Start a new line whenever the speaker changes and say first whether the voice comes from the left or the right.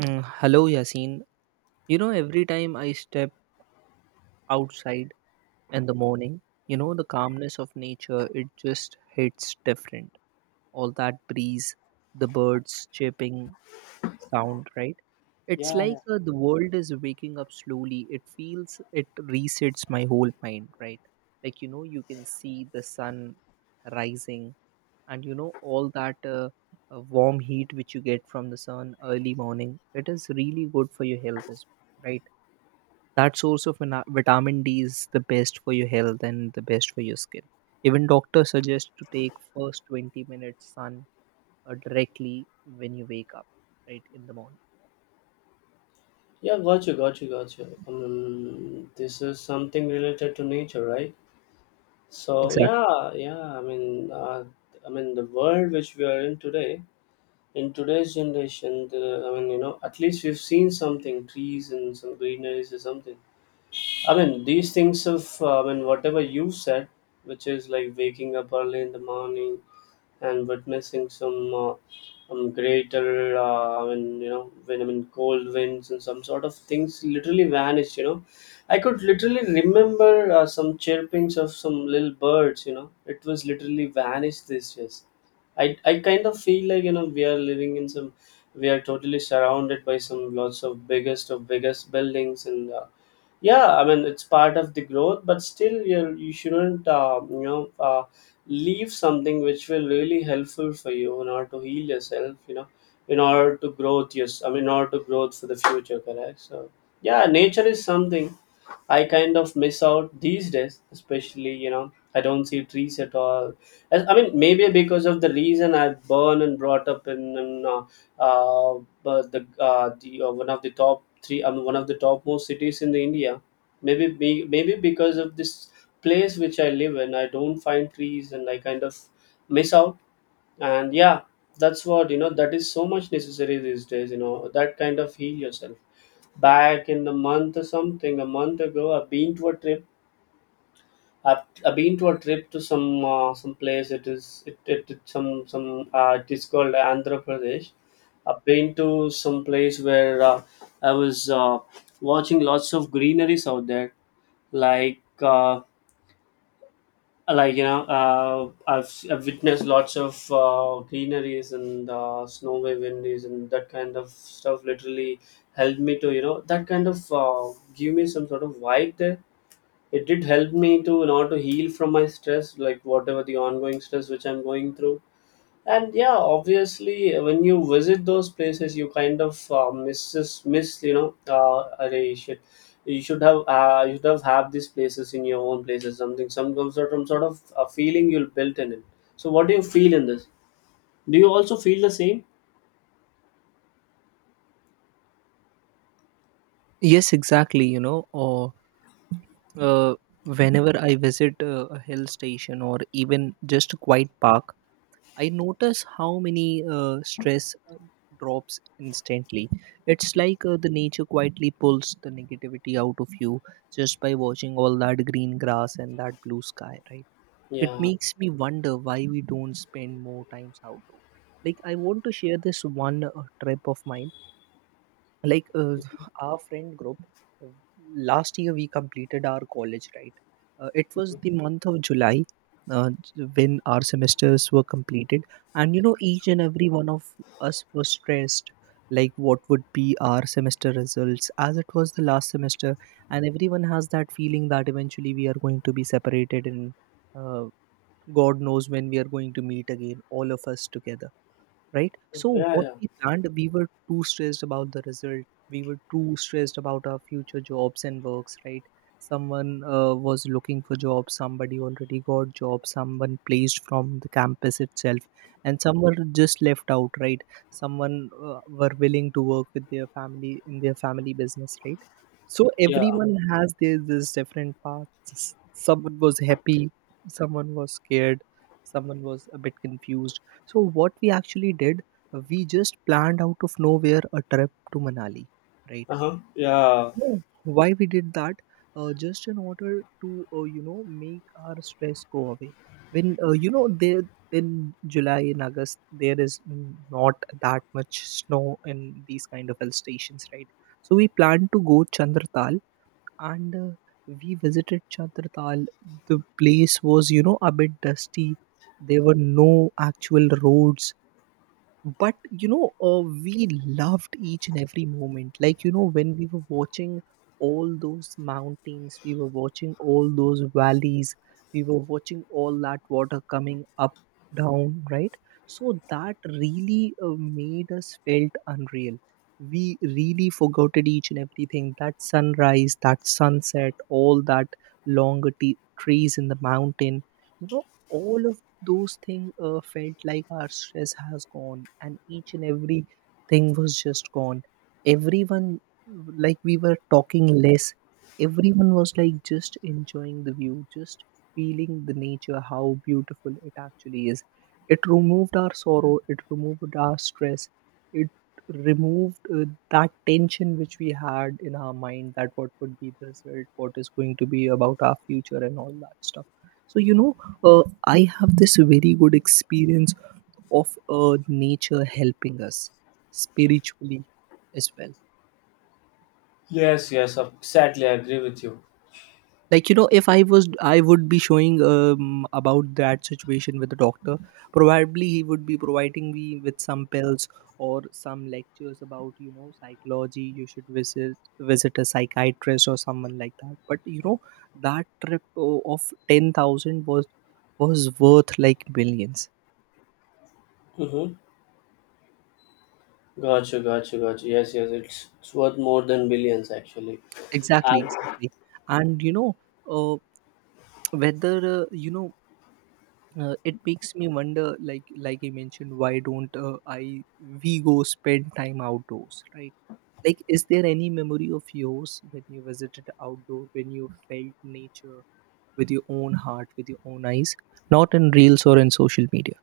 right: Hello, Yasin. Every time I step outside in the morning, the calmness of nature, it just hits different. All that breeze, the birds chirping sound, right? It's
left: Yeah,
right: like
left: yeah,
right: the world is waking up slowly. It resets my whole mind, right? Like, you can see the sun rising and, all that warm heat which you get from the sun early morning. It is really good for your health as well, right? That source of vitamin D is the best for your health and the best for your skin. Even doctors suggest to take first 20 minutes sun directly when you wake up, right in the morning.
left: yeah. Got you, got you, got you. This is something related to nature, right? So
right: Exactly.
left: yeah, yeah. The world which we are in today, in today's generation, the, I mean, you know, at least we've seen something, trees and some greeneries or something. These things of, whatever you said, which is like waking up early in the morning, and witnessing some greater and you know when I mean cold winds and some sort of things literally vanished. You know, I could literally remember some chirpings of some little birds. You know, it was literally vanished this year. I kind of feel like you know we are living in some we are totally surrounded by some lots of biggest buildings and. Yeah, I mean it's part of the growth, but still you shouldn't you know, leave something which will really helpful for you in order to heal yourself, you know, in order to growth. Yes, I mean, in order to growth for the future, correct? So yeah, nature is something I kind of miss out these days, especially. You know, I don't see trees at all. I mean maybe because of the reason I born and brought up in but the one of the top three, I mean one of the topmost cities in the india, maybe because of this place which I live in, I don't find trees and I kind of miss out. And yeah, that's what, you know, that is so much necessary these days, you know, that kind of heal yourself. Back in the month or something, a month ago I've been to a trip. i've, I've been to a trip to some place. It some it is called Andhra Pradesh. I've been to some place where I was watching lots of greeneries out there. like uh, I've witnessed lots of greeneries and snow windies, and that kind of stuff literally helped me to, you know, that kind of give me some sort of vibe there. It did help me to, you know, to heal from my stress, like whatever the ongoing stress which I'm going through. And yeah, obviously when you visit those places, you kind of miss, you know, you should, you should have these places in your own places, something, some sort of a feeling you'll built in it. So what do you feel in this? Do you also feel the same?
right: Yes, exactly. Or uh, whenever I visit a hill station or even just a quiet park, I notice how many stress drops instantly. It's like the nature quietly pulls the negativity out of you just by watching all that green grass and that blue sky, right? It
left: Yeah.
right: makes me wonder why we don't spend more times outdoor. Like, I want to share this one trip of mine, like our friend group, uh, last year we completed our college, right? It was
left: Mhm.
right: the month of July, when our semesters were completed, and each and every one of us was stressed, like what would be our semester results as it was the last semester. And everyone has that feeling that eventually we are going to be separated, and uh, god knows when we are going to meet again all of us together, right? So
left: Yeah,
right: what
left: yeah,
right: we planned, we were too stressed about the result. We were too stressed about our future jobs and works, right? Someone was looking for jobs. Somebody already got jobs. Someone placed from the campus itself, and some were just left out, right? Someone were willing to work with their family in their family business, right? So
left: yeah.
right: everyone has their this different paths. Someone was happy. Someone was scared. Someone was a bit confused, so what we actually did, we just planned out of nowhere a trip to Manali, right?
left: Uh-huh, yeah.
right: Oh, why we did that? Just in order to make our stress go away. When there in July and August there is not that much snow in these kind of hill stations, right? So we planned to go Chandratal and we visited Chandratal. The place was a bit dusty. There were no actual roads, but we loved each and every moment, like when we were watching all those mountains, we were watching all those valleys, we were watching all that water coming up down, right? So that really made us felt unreal. We really forgot it, each and everything, that sunrise, that sunset, all that longer trees in the mountain, all of those things felt like our stress has gone, and each and every thing was just gone. Everyone, like, we were talking less. Everyone was like just enjoying the view, just feeling the nature how beautiful it actually is. It removed our sorrow, it removed our stress, it removed that tension which we had in our mind, that what would be the result, what is going to be about our future and all that stuff. So you know uh, I have this very good experience of nature helping us spiritually as well.
left: Yes, yes, exactly, I agree with you.
right: Like, if I was, I would be showing about that situation with the doctor. Probably he would be providing me with some pills or some lectures about psychology. You should visit a psychiatrist or someone like that. But that trip of 10,000 was worth like billions.
left: Mm-hmm. Gotcha, gotcha, gotcha. Yes, yes, it's worth more than billions actually.
right: Exactly, exactly. And uh, whether it makes me wonder. Like, I mentioned, why don't I we go spend time outdoors, right? Like, is there any memory of yours when you visited outdoor, when you felt nature with your own heart, with your own eyes, not in reels or in social media?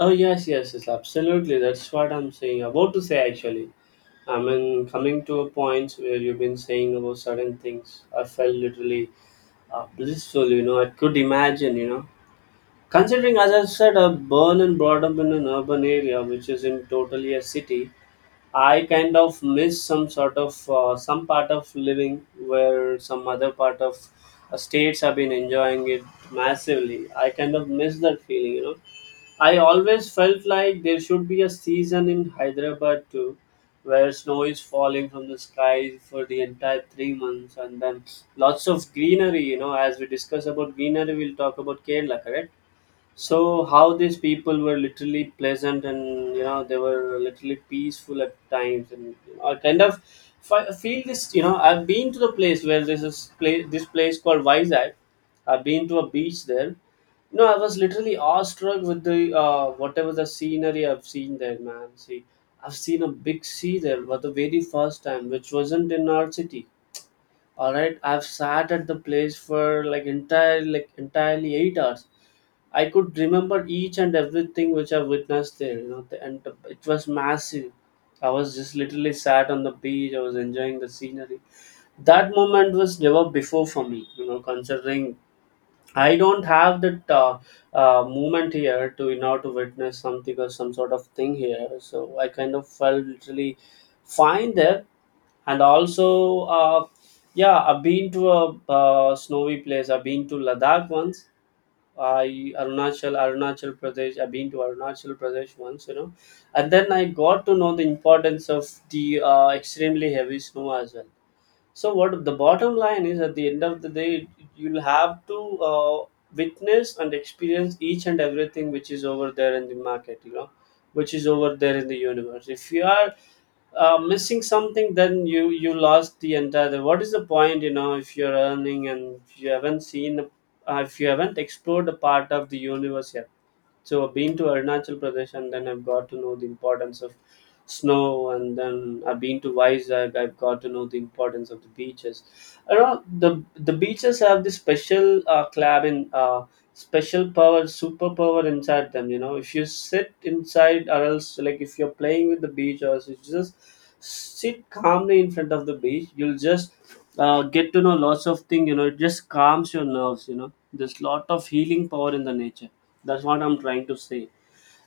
left: Oh yes, yes, yes, absolutely. That's what I'm saying about to say actually. I mean, coming to a point where you've been saying about certain things, I felt literally blissful. You know, I could imagine. You know, considering as I said, I born and brought up in an urban area, which is in totally a city. I kind of miss some sort of some part of living where some other part of states have been enjoying it massively. I kind of miss that feeling. You know, I always felt like there should be a season in Hyderabad too, where snow is falling from the sky for the entire 3 months, and then lots of greenery. You know, as we discuss about greenery, we'll talk about Kerala, correct? So how these people were literally pleasant, and you know they were literally peaceful at times. And I kind of feel this, you know, I've been to the place where this place called Vizag. I've been to a beach there. No, I was literally awestruck with the whatever the scenery I've seen there, man. See, I've seen a big sea there for the very first time, which wasn't in our city. All right, I've sat at the place for like entirely 8 hours. I could remember each and everything which I witnessed there, you know, it was massive. I was just literally sat on the beach. I was enjoying the scenery. That moment was never before for me, you know, considering I don't have that moment here to in order to witness something or some sort of thing here. So I kind of felt literally fine there, and also yeah, I've been to a snowy place. I've been to Ladakh once. I Arunachal Arunachal Pradesh. I've been to Arunachal Pradesh once, you know, and then I got to know the importance of the extremely heavy snow as well. So what the bottom line is, at the end of the day, you'll have to witness and experience each and everything which is over there in the market, you know, which is over there in the universe. If you are missing something, then you lost the entire, what is the point, you know, if you're earning and if you haven't seen if you haven't explored a part of the universe yet. So I've been to Arunachal Pradesh and then I've got to know the importance of snow, and then I've been to Vizag, I've got to know the importance of the beaches. I know the beaches have this special club in special power, superpower inside them. You know, if you sit inside or else like if you're playing with the beach, or else you just sit calmly in front of the beach, you'll just get to know lots of things. You know, it just calms your nerves. You know, there's lot of healing power in the nature, that's what I'm trying to say.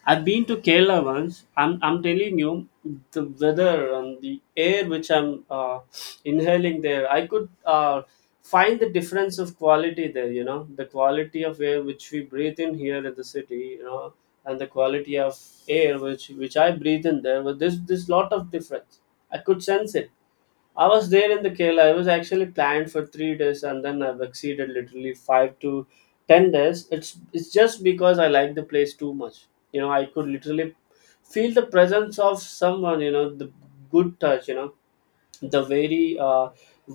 left: I've been to Kerala once. I'm telling you, the weather and the air which I'm inhaling there, I could find the difference of quality there, you know, the quality of air which we breathe in here in the city, you know, and the quality of air which I breathe in there. But there's lot of difference. I could sense it. I was there in the Kerala. I was actually planned for 3 days, and then I've exceeded literally 5 to 10 days. It's just because I like the place too much. You know, I could literally feel the presence of someone. You know, the good touch. You know, the very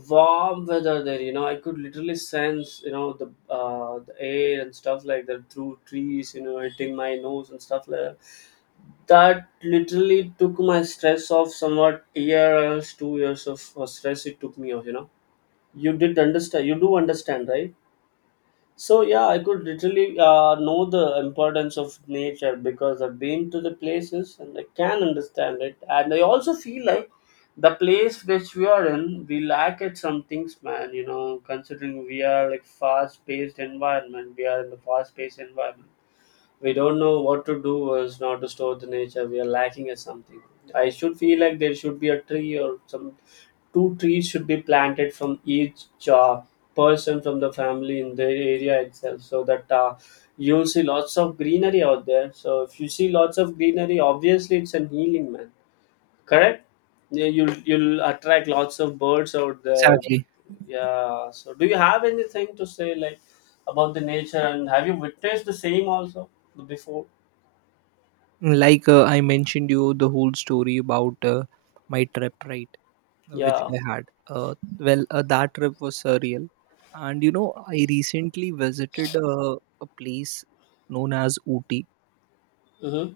left: warm weather there. You know, I could literally sense. You know, the air and stuff like that through trees. You know, hitting my nose and stuff like that, that literally took my stress off somewhat a year else 2 years of stress, it took me off, you know. You did understand you do understand, right? So yeah, I could literally know the importance of nature, because I've been to the places and I can understand it. And I also feel like the place which we are in, we lack at some things, man, you know, considering we are like fast paced environment, we are in the fast paced environment. We don't know what to do or is not to store the nature, we are lacking at something. I should feel like there should be a tree or some two trees should be planted from each uh, person from the family in their area itself, so that you'll see lots of greenery out there. So if you see lots of greenery, obviously it's a healing, man. Correct? Yeah, you'll attract lots of birds out there.
right: Exactly.
left: Yeah. So, do you have anything to say like about the nature, and have you witnessed the same also before?
right: Like I mentioned you the whole story about my trip, right? Which
left: Yeah.
right: I had. Well, that trip was surreal. And I recently visited a place known as Ooty,
left: Mm-hmm.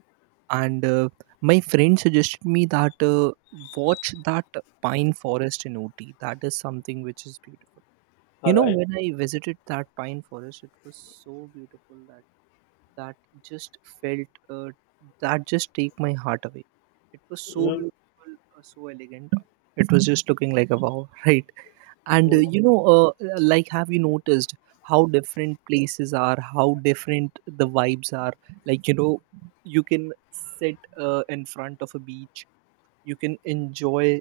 right: and my friend suggested me that watch that pine forest in Ooty. That is something which is beautiful. You
left: All
right: know,
left: right.
right: when I visited that pine forest, it was so beautiful that that just felt that just take my heart away. It was so
left: Mm-hmm.
right: beautiful, so elegant. It was just looking like a wow, right? And like, have you noticed how different places are, how different the vibes are, like you can sit in front of a beach, you can enjoy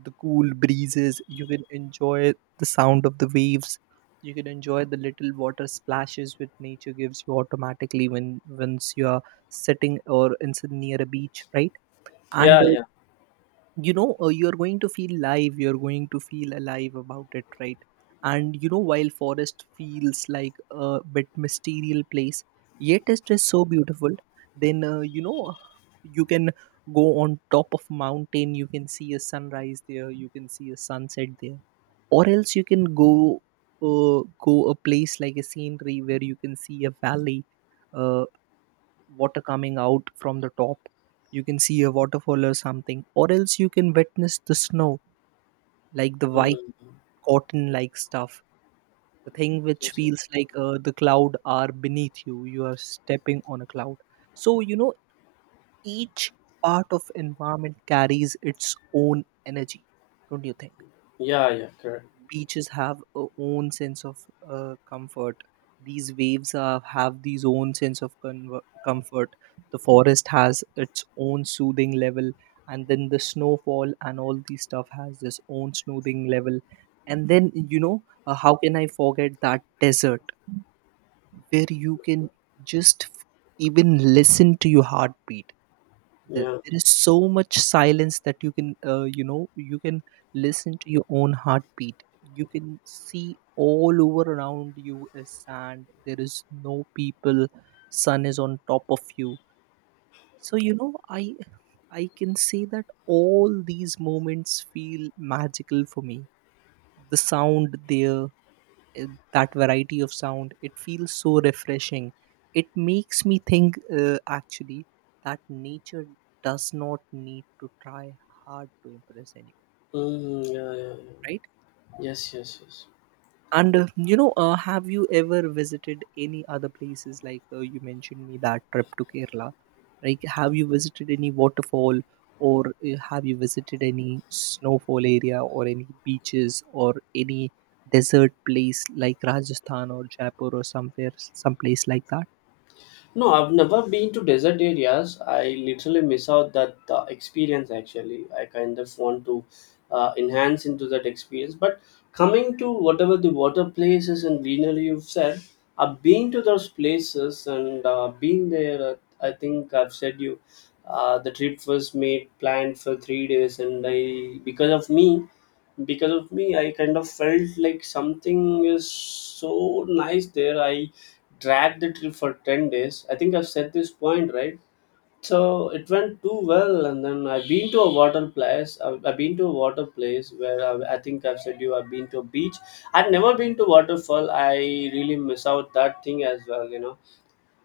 right: the cool breezes, you can enjoy the sound of the waves, you can enjoy the little water splashes which nature gives you automatically when once you are sitting or in near a beach, right? And
left: Yeah. Yeah.
right: you're going to feel alive about it, right? And while forest feels like a bit mysterious place, yet it's just so beautiful. Then you can go on top of mountain, you can see a sunrise there, you can see a sunset there, or else you can go a place like a scenery where you can see a valley, uh, water coming out from the top, you can see a waterfall or something, or else you can witness the snow, like the white
left: Mm-hmm.
right: cotton like stuff, the thing which feels like the cloud are beneath you, you are stepping on a cloud. So each part of environment carries its own energy, don't you think?
left: Yeah. Yeah. Correct.
right: Beaches have a own sense of comfort. These waves have these own sense of conver comfort. The forest has its own soothing level. And then the snowfall and all these stuff has this own soothing level. And then how can I forget that desert where you can just even listen to your heartbeat. Th-
left: Yeah.
right: there is so much silence that you can listen to your own heartbeat. You can see all over around you is sand, there is no people, sun is on top of you. So i I can say that all these moments feel magical for me. The sound there, that variety of sound, it feels so refreshing. It makes me think actually that nature does not need to try hard to impress anyone,
left: Mm, yeah, yeah,
right: right?
left: yeah. Yes, yes, yes.
right: And have you ever visited any other places? Like you mentioned me that trip to Kerala. Like, have you visited any waterfall, or have you visited any snowfall area, or any beaches, or any desert place like Rajasthan or Jaipur or somewhere, some place like that?
left: No, I've never been to desert areas. I literally miss out that experience. Actually, I kind of want to enhance into that experience. But coming to whatever the water places and greenery you've said, I've been to those places and been there. I think I've said you. The trip was made planned for 3 days, and I because of me I kind of felt like something is so nice there. I dragged the trip for 10 days. I think I've said this point, right? So it went too well, and then I've been to a water place. I've been to a water place where I think I've said you I've been to a beach. I've never been to waterfall. I really miss out that thing as well, you know.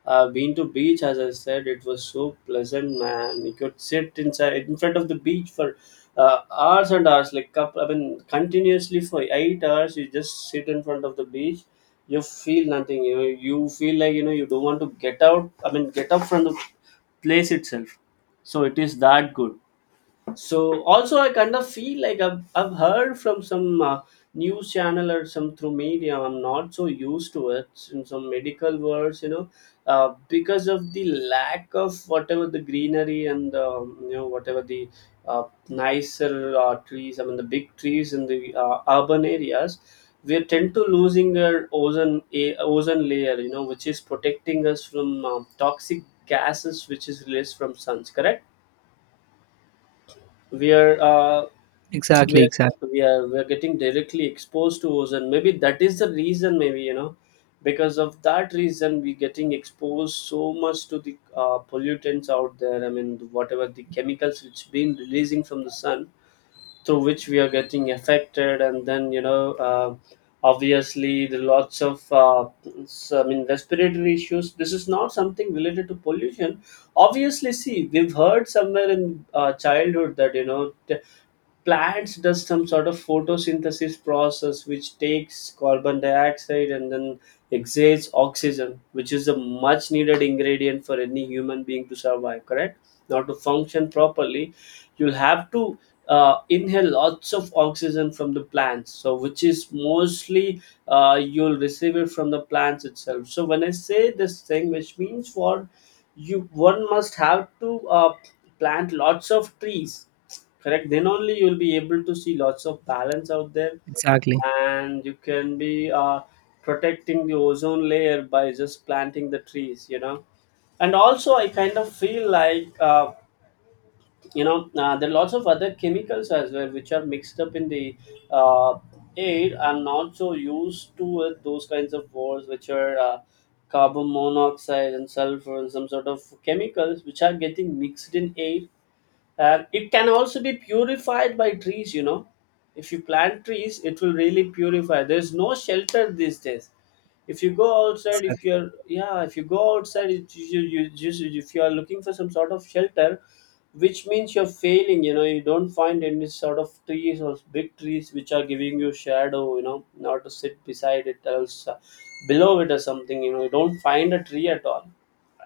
left: I've been to beach, as I said, it was so pleasant, man. You could sit inside in front of the beach for hours and hours, like couple, I mean, continuously for 8 hours. You just sit in front of the beach. You feel nothing. You feel like you don't want to get out. I mean, get up from the place itself. So it is that good. So also I kind of feel like I've heard from some news channel or some through media. I'm not so used to it, in some medical words, you know. Because of the lack of whatever the greenery and you know, whatever the nicer trees, I mean the big trees in the urban areas, we tend to losing our ozone, ozone layer, you know, which is protecting us from toxic gases which is released from suns, correct? We are
right: Exactly,
left: we're
right: exactly,
left: we're getting directly exposed to ozone. Maybe that is the reason, maybe, you know, because of that reason we getting exposed so much to the pollutants out there, I mean whatever the chemicals which been releasing from the sun, through which we are getting affected. And then, you know, obviously the lots of uh, I mean respiratory issues. This is not something related to pollution. Obviously, see, we've heard somewhere in childhood that, you know, plants does some sort of photosynthesis process, which takes carbon dioxide and then exhales oxygen, which is a much needed ingredient for any human being to survive, correct? Now, to function properly, you'll have to inhale lots of oxygen from the plants, so which is mostly you'll receive it from the plants itself. So when I say this thing, which means for you, one must have to plant lots of trees, correct? Then only you'll be able to see lots of balance out there.
right: exactly.
left: And you can be protecting the ozone layer by just planting the trees, you know. And also I kind of feel like you know, there are lots of other chemicals as well which are mixed up in the uh, air, and also used to those kinds of wars, which are carbon monoxide and sulfur and some sort of chemicals which are getting mixed in air, and it can also be purified by trees, you know. If you plant trees, it will really purify. There's no shelter these days. If you go outside, if
right: Exactly.
left: you're, yeah, if you go outside, you just if you are looking for some sort of shelter, which means you're failing, you know. You don't find any sort of trees or big trees which are giving you shadow, you know, not to sit beside it or else below it or something, you know. You don't find a tree at all.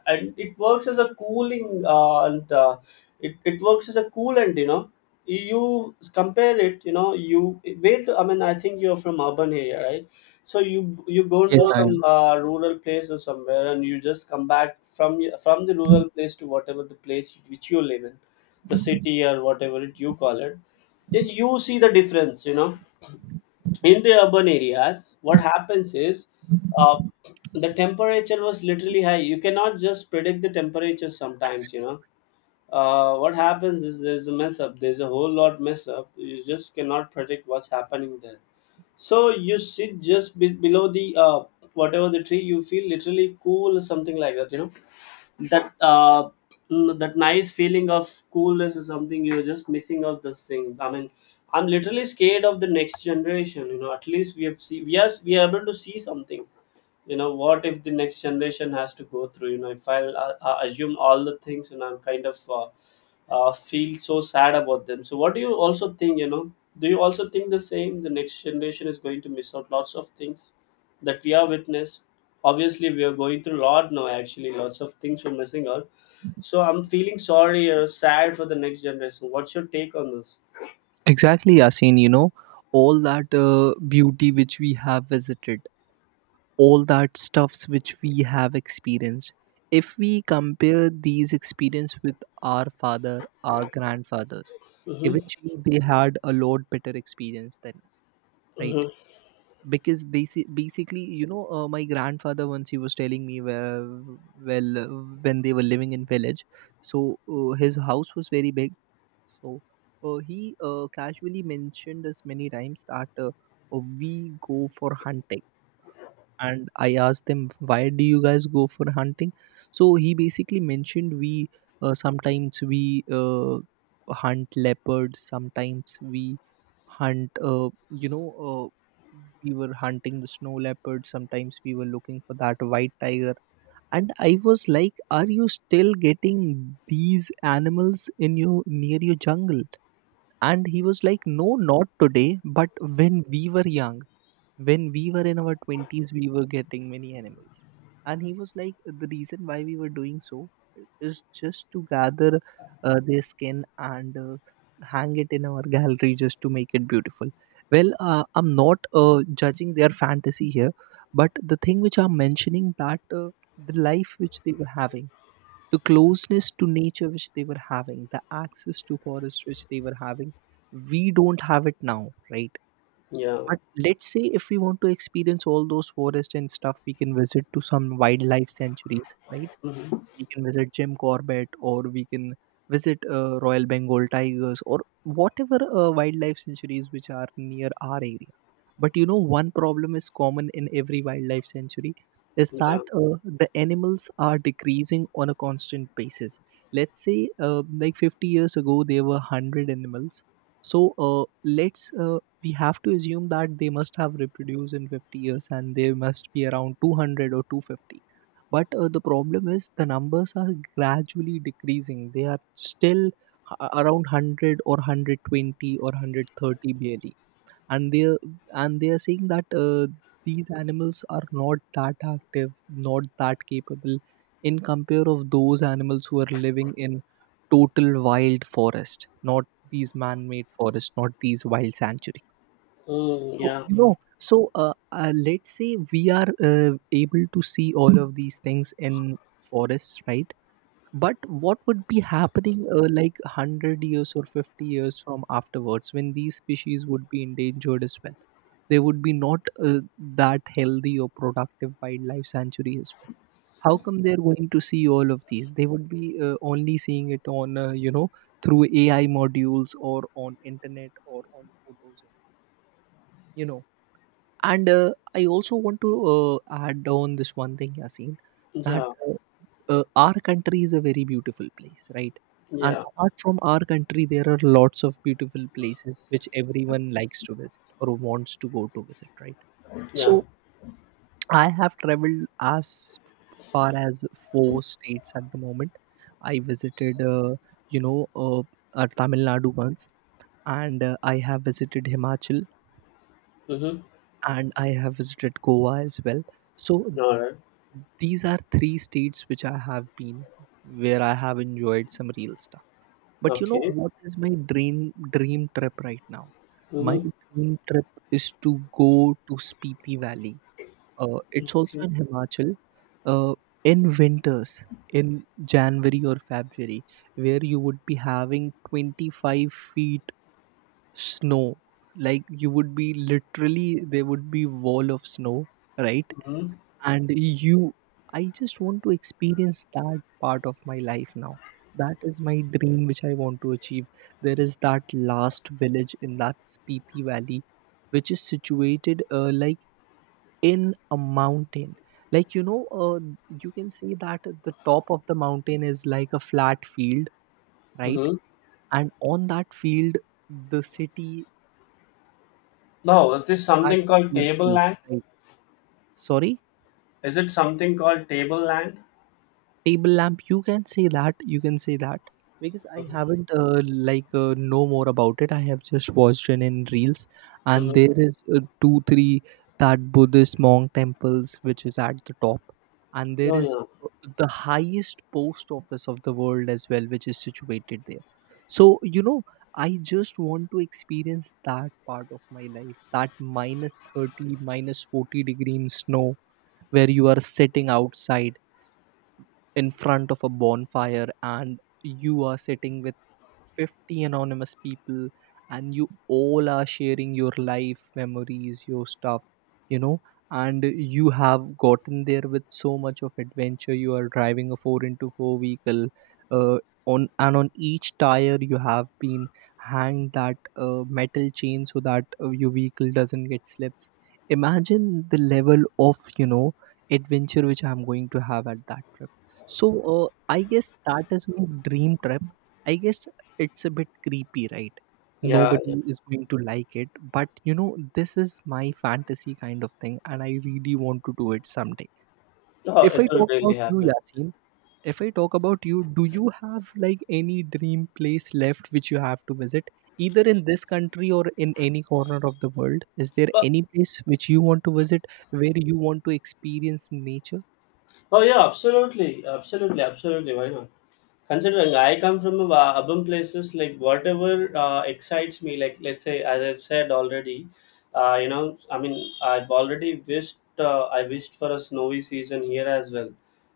left: And it works as a cooling and it works as a coolant, you know. You compare it, you know. You wait, I mean, I think you're from urban area, right? So you go
right: Yes,
left: into
right: I
left: some
right: am.
left: rural place or somewhere, and you just come back from from the rural place to whatever the place which you live in, the city or whatever it you call it. Then you see the difference. You know, in the urban areas, what happens is, uh, the temperature was literally high. You cannot just predict the temperature sometimes. You know, what happens is there's a mess up. There's a whole lot mess up. You just cannot predict what's happening there. So you sit just below the whatever the tree, you feel literally cool, something like that, you know. That that nice feeling of schoolness is something you're just missing out those things, I mean. I'm literally scared of the next generation, you know. At least we have seen, yes, we are able to see something. You know what if the next generation has to go through, you know, if I assume all the things, and I'm kind of feel so sad about them. So what do you also think, you know? Do you also think the same? The next generation is going to miss out lots of things that we are witness. Obviously, we are going through a lot now. Actually, lots of things we're missing out. So I'm feeling sorry or sad for the next generation. What's your take on this?
right: Exactly, Yasin. All that beauty which we have visited, all that stuffs which we have experienced, if we compare these experience with our father, our grandfathers,
left: Mm-hmm.
right: eventually they had a lot better experience than us,
left: Mm-hmm.
right: right? Because they see, basically my grandfather, once he was telling me where, well, when they were living in village, so his house was very big, so he casually mentioned us many times that we go for hunting, and I asked them, "Why do you guys go for hunting?" So he basically mentioned, "We sometimes we uh, hunt leopards, sometimes we hunt, you know." Uh, we were hunting the snow leopard, sometimes we were looking for that white tiger. And I was like, are you still getting these animals in your near your jungle? And he was like, no, not today, but when we were young, when we were in our 20s, we were getting many animals. And he was like, the reason why we were doing so is just to gather their skin and hang it in our gallery, just to make it beautiful. Well, I'm not judging their fantasy here, but the thing which I'm mentioning, that the life which they were having, the closeness to nature which they were having, the access to forest which they were having, we don't have it now, right?
left: Yeah.
right: But let's say if we want to experience all those forests and stuff, we can visit to some wildlife sanctuaries, right?
left: Mm-hmm.
right: We can visit Jim Corbett, or we can visit Royal Bengal tigers, or whatever wildlife sanctuaries which are near our area. But you know, one problem is common in every wildlife sanctuary is that
left: Yeah.
right: the animals are decreasing on a constant basis. Let's say, like 50 years ago, there were 100 animals. So let's we have to assume that they must have reproduced in 50 years, and there must be around 200 or 250, but the problem is the numbers are gradually decreasing. They are still around 100 or 120 or 130 barely. And they are and they are saying that these animals are not that active, not that capable in compare of those animals who are living in total wild forest, not these man-made forest, not these wild sanctuary.
left: Mm,
right: So
left: yeah.
right: let's say we are able to see all of these things in forests, right? But what would be happening like 100 years or 50 years from afterwards, when these species would be endangered as well? There would be not that healthy or productive wildlife sanctuary as well. How come they're going to see all of these? They would be only seeing it on through AI modules or on internet or on photos only. You know and I also want to add on this one thing, Yasin, that
left: Yeah.
right: our country is a very beautiful place, right? And
left: Yeah.
right: apart from our country, there are lots of beautiful places which everyone likes to visit or wants to go to visit, right?
left: Yeah.
right: So I have traveled as far as four states at the moment. I visited, you know, uh, Tamil Nadu once, and I have visited Himachal,
left: Mm-hmm.
right: and I have visited Goa as well. So
left: All right.
right: these are three states which I have been, where I have enjoyed some real stuff. But you know
left: Okay.
right: what is my dream trip right now? My
left: Mm-hmm.
right: dream trip is to go to Spiti Valley. It's also
left: Okay.
right: in Himachal. Uh, in winters, in January or February, where you would be having 25 feet snow. Like you would be literally, there would be wall of snow, right?
left: Mm-hmm.
right: And you I just want to experience that part of my life now. That is my dream which I want to achieve. There is that last village in that Spiti Valley, which is situated like in a mountain. Like, you can see that the top of the mountain is like a flat field, right?
left: Mm-hmm.
right: And on that field, the city
left: No, is this
right: that
left: something called
right: city is
left: table
right: based,
left: land?
right: right? Sorry,
left: Is it something called table land?
right: table lamp, you can say that, you can say that, because I
left: Mm-hmm.
right: haven't like know more about it. I have just watched it in reels. And
left: Mm-hmm.
right: there is two three that Buddhist monk temples which is at the top. And there
left: Oh
right: is
left: yeah.
right: uh, the highest post office of the world as well, which is situated there. So, you know, I just want to experience that part of my life, that minus 30 minus 40 degree in snow, where you are sitting outside in front of a bonfire, and you are sitting with 50 anonymous people, and you all are sharing your life memories, your stuff, you know. And you have gotten there with so much of adventure. You are driving a 4 into 4 vehicle, uh, on and on each tire you have been hanged that metal chain, so that your vehicle doesn't get slips. Imagine the level of, you know, adventure which I'm going to have at that trip. So I guess that is my dream trip. I guess it's a bit creepy, right?
left: Yeah, yeah.
right: Nobody is going to like it, but you know, this is my fantasy kind of thing, and I really want to do it someday.
left: Oh,
right: If I
left: it will
right: talk
left: really
right: about you,
left: happen.
right: Yasin, if I talk about you, do you have like any dream place left which you have to visit, either in this country or in any corner of the world? Is there any place which you want to visit where you want to experience nature?
left: Oh yeah, absolutely, absolutely, absolutely. Why not? Considering I come from a urban places, like whatever excites me, like let's say, as I've said already, you know, I mean, I've already wished, I wished for a snowy season here as well,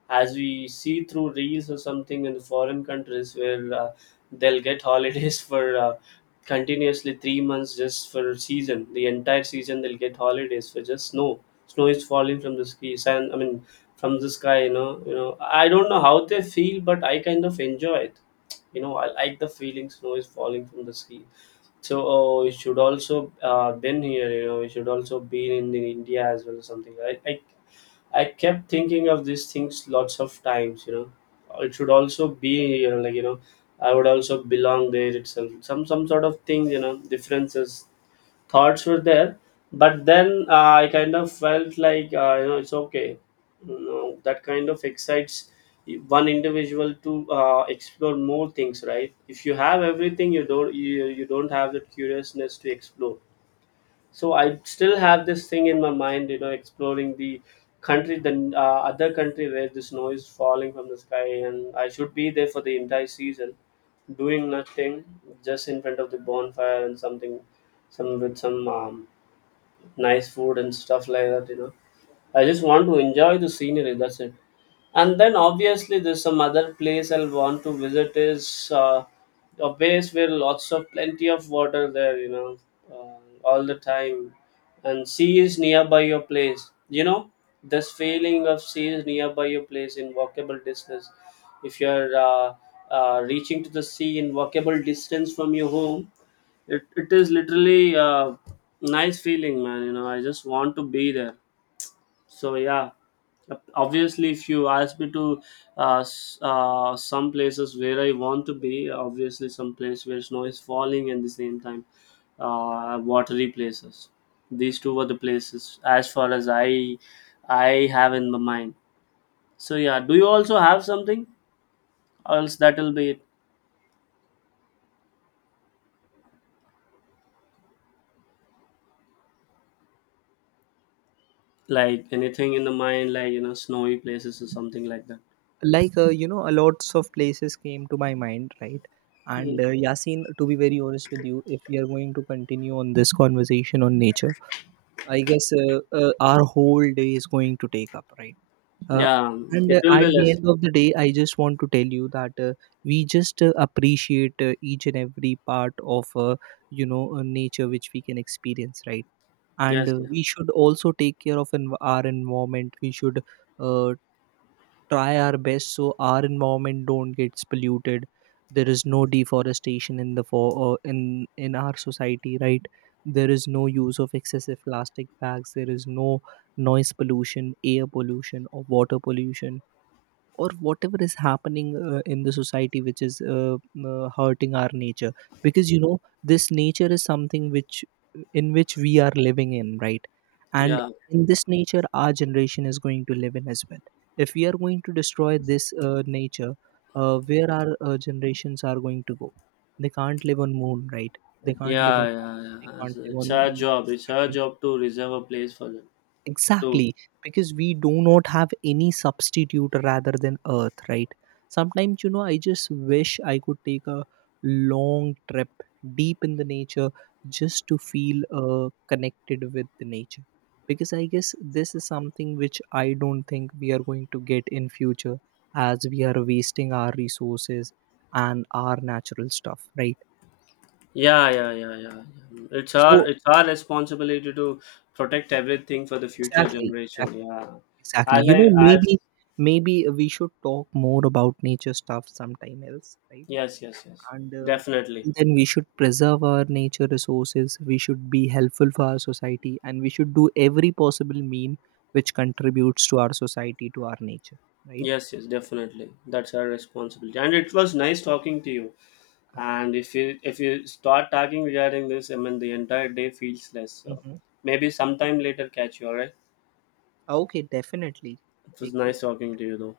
left: as we see through reels or something in the foreign countries where they'll get holidays for continuously 3 months just for a season, the entire season they'll get holidays for just snow. Snow is falling from the skies, and I mean from the sky, you know. I don't know how they feel, but I kind of enjoy it, you know. I like the feeling snow is falling from the sky. So, oh, you should also been here, you know. You should also been in India as well or something. I kept thinking of these things lots of times, you know. It should also be here, like, you know. I would also belong there itself, some sort of thing, you know, differences thoughts were there. But then I kind of felt like you know, it's okay. You know, that kind of excites one individual to explore more things, right? If you have everything you don't, you don't have that curiousness to explore. So I still have this thing in my mind, you know, exploring the country, the other country where the snow is falling from the sky, and I should be there for the entire season, doing nothing, just in front of the bonfire and something, some with some nice food and stuff like that, you know. I just want to enjoy the scenery, that's it. And then obviously there's some other place I'll want to visit is a place where lots of plenty of water there, you know, all the time, and sea is nearby your place, you know. This feeling of sea is nearby your place, in walkable distance, if you're reaching to the sea in walkable distance from your home, it is literally a nice feeling, man, you know. I just want to be there. So yeah, obviously, if you ask me to some places where I want to be, obviously some place where snow is falling, and the same time watery places. These two were the places as far as I have in my mind. So yeah, do you also have something? Else that'll be it. Like anything in the mind, like, you know, snowy places or something like that.
right: Like, a lots of places came to my mind, right? And
left: Mm.
right: Yasin, to be very honest with you, if we are going to continue on this conversation on nature, I guess our whole day is going to take up, right? uh,
left: Yeah,
right: and
left: it will
right: at
left: be
right: the
left: less.
right: end of the day, I just want to tell you that we just appreciate each and every part of, nature which we can experience, right? And
left: Yes, yeah,
right: we should also take care of our environment. We should uh, try our best so our environment don't gets polluted. There is no deforestation in the for in our society, right? There is no use of excessive plastic bags, there is no noise pollution, air pollution or water pollution, or whatever is happening in the society, which is hurting our nature. Because you know, this nature is something which, in which we are living in, right? And
left: yeah.
right: in this nature, our generation is going to live in as well. If we are going to destroy this nature, where our generations are going to go? They can't live on moon, right? They can't live
left: Yeah,
right: on
left: yeah,
right: Mars, they
left: yeah.
right: can't live
left: It's her
right: on
left: job. It's her
right: Saturn.
left: job to reserve a place for them. To
right: Exactly, because we do not have any substitute rather than Earth, right? Sometimes, you know, I just wish I could take a long trip deep in the nature, just to feel connected with the nature. Because I guess this is something which I don't think we are going to get in future, as we are wasting our resources and our natural stuff, right?
left: yeah, yeah, yeah, yeah. Yeah.
right: So,
left: It's our responsibility to protect everything for the future
right: exactly,
left: generation.
right: exactly.
left: Yeah,
right: Exactly.
left: as
right: You
left: I
right: know,
left: as
right: maybe, maybe we should talk more about nature stuff sometime else, right?
left: yes, yes, yes,
right: And
left: definitely.
right: then we should preserve our nature resources. We should be helpful for our society, and we should do every possible mean which contributes to our society, to our nature, right?
left: Yes, yes, definitely. That's our responsibility. And it was nice talking to you. And if you start talking regarding this, I mean the entire day feels less. So
right: Mhm.
left: maybe sometime later catch you. All right.
right: Okay, definitely.
left: It
right: Take
left: was
right: care.
left: nice talking to you though.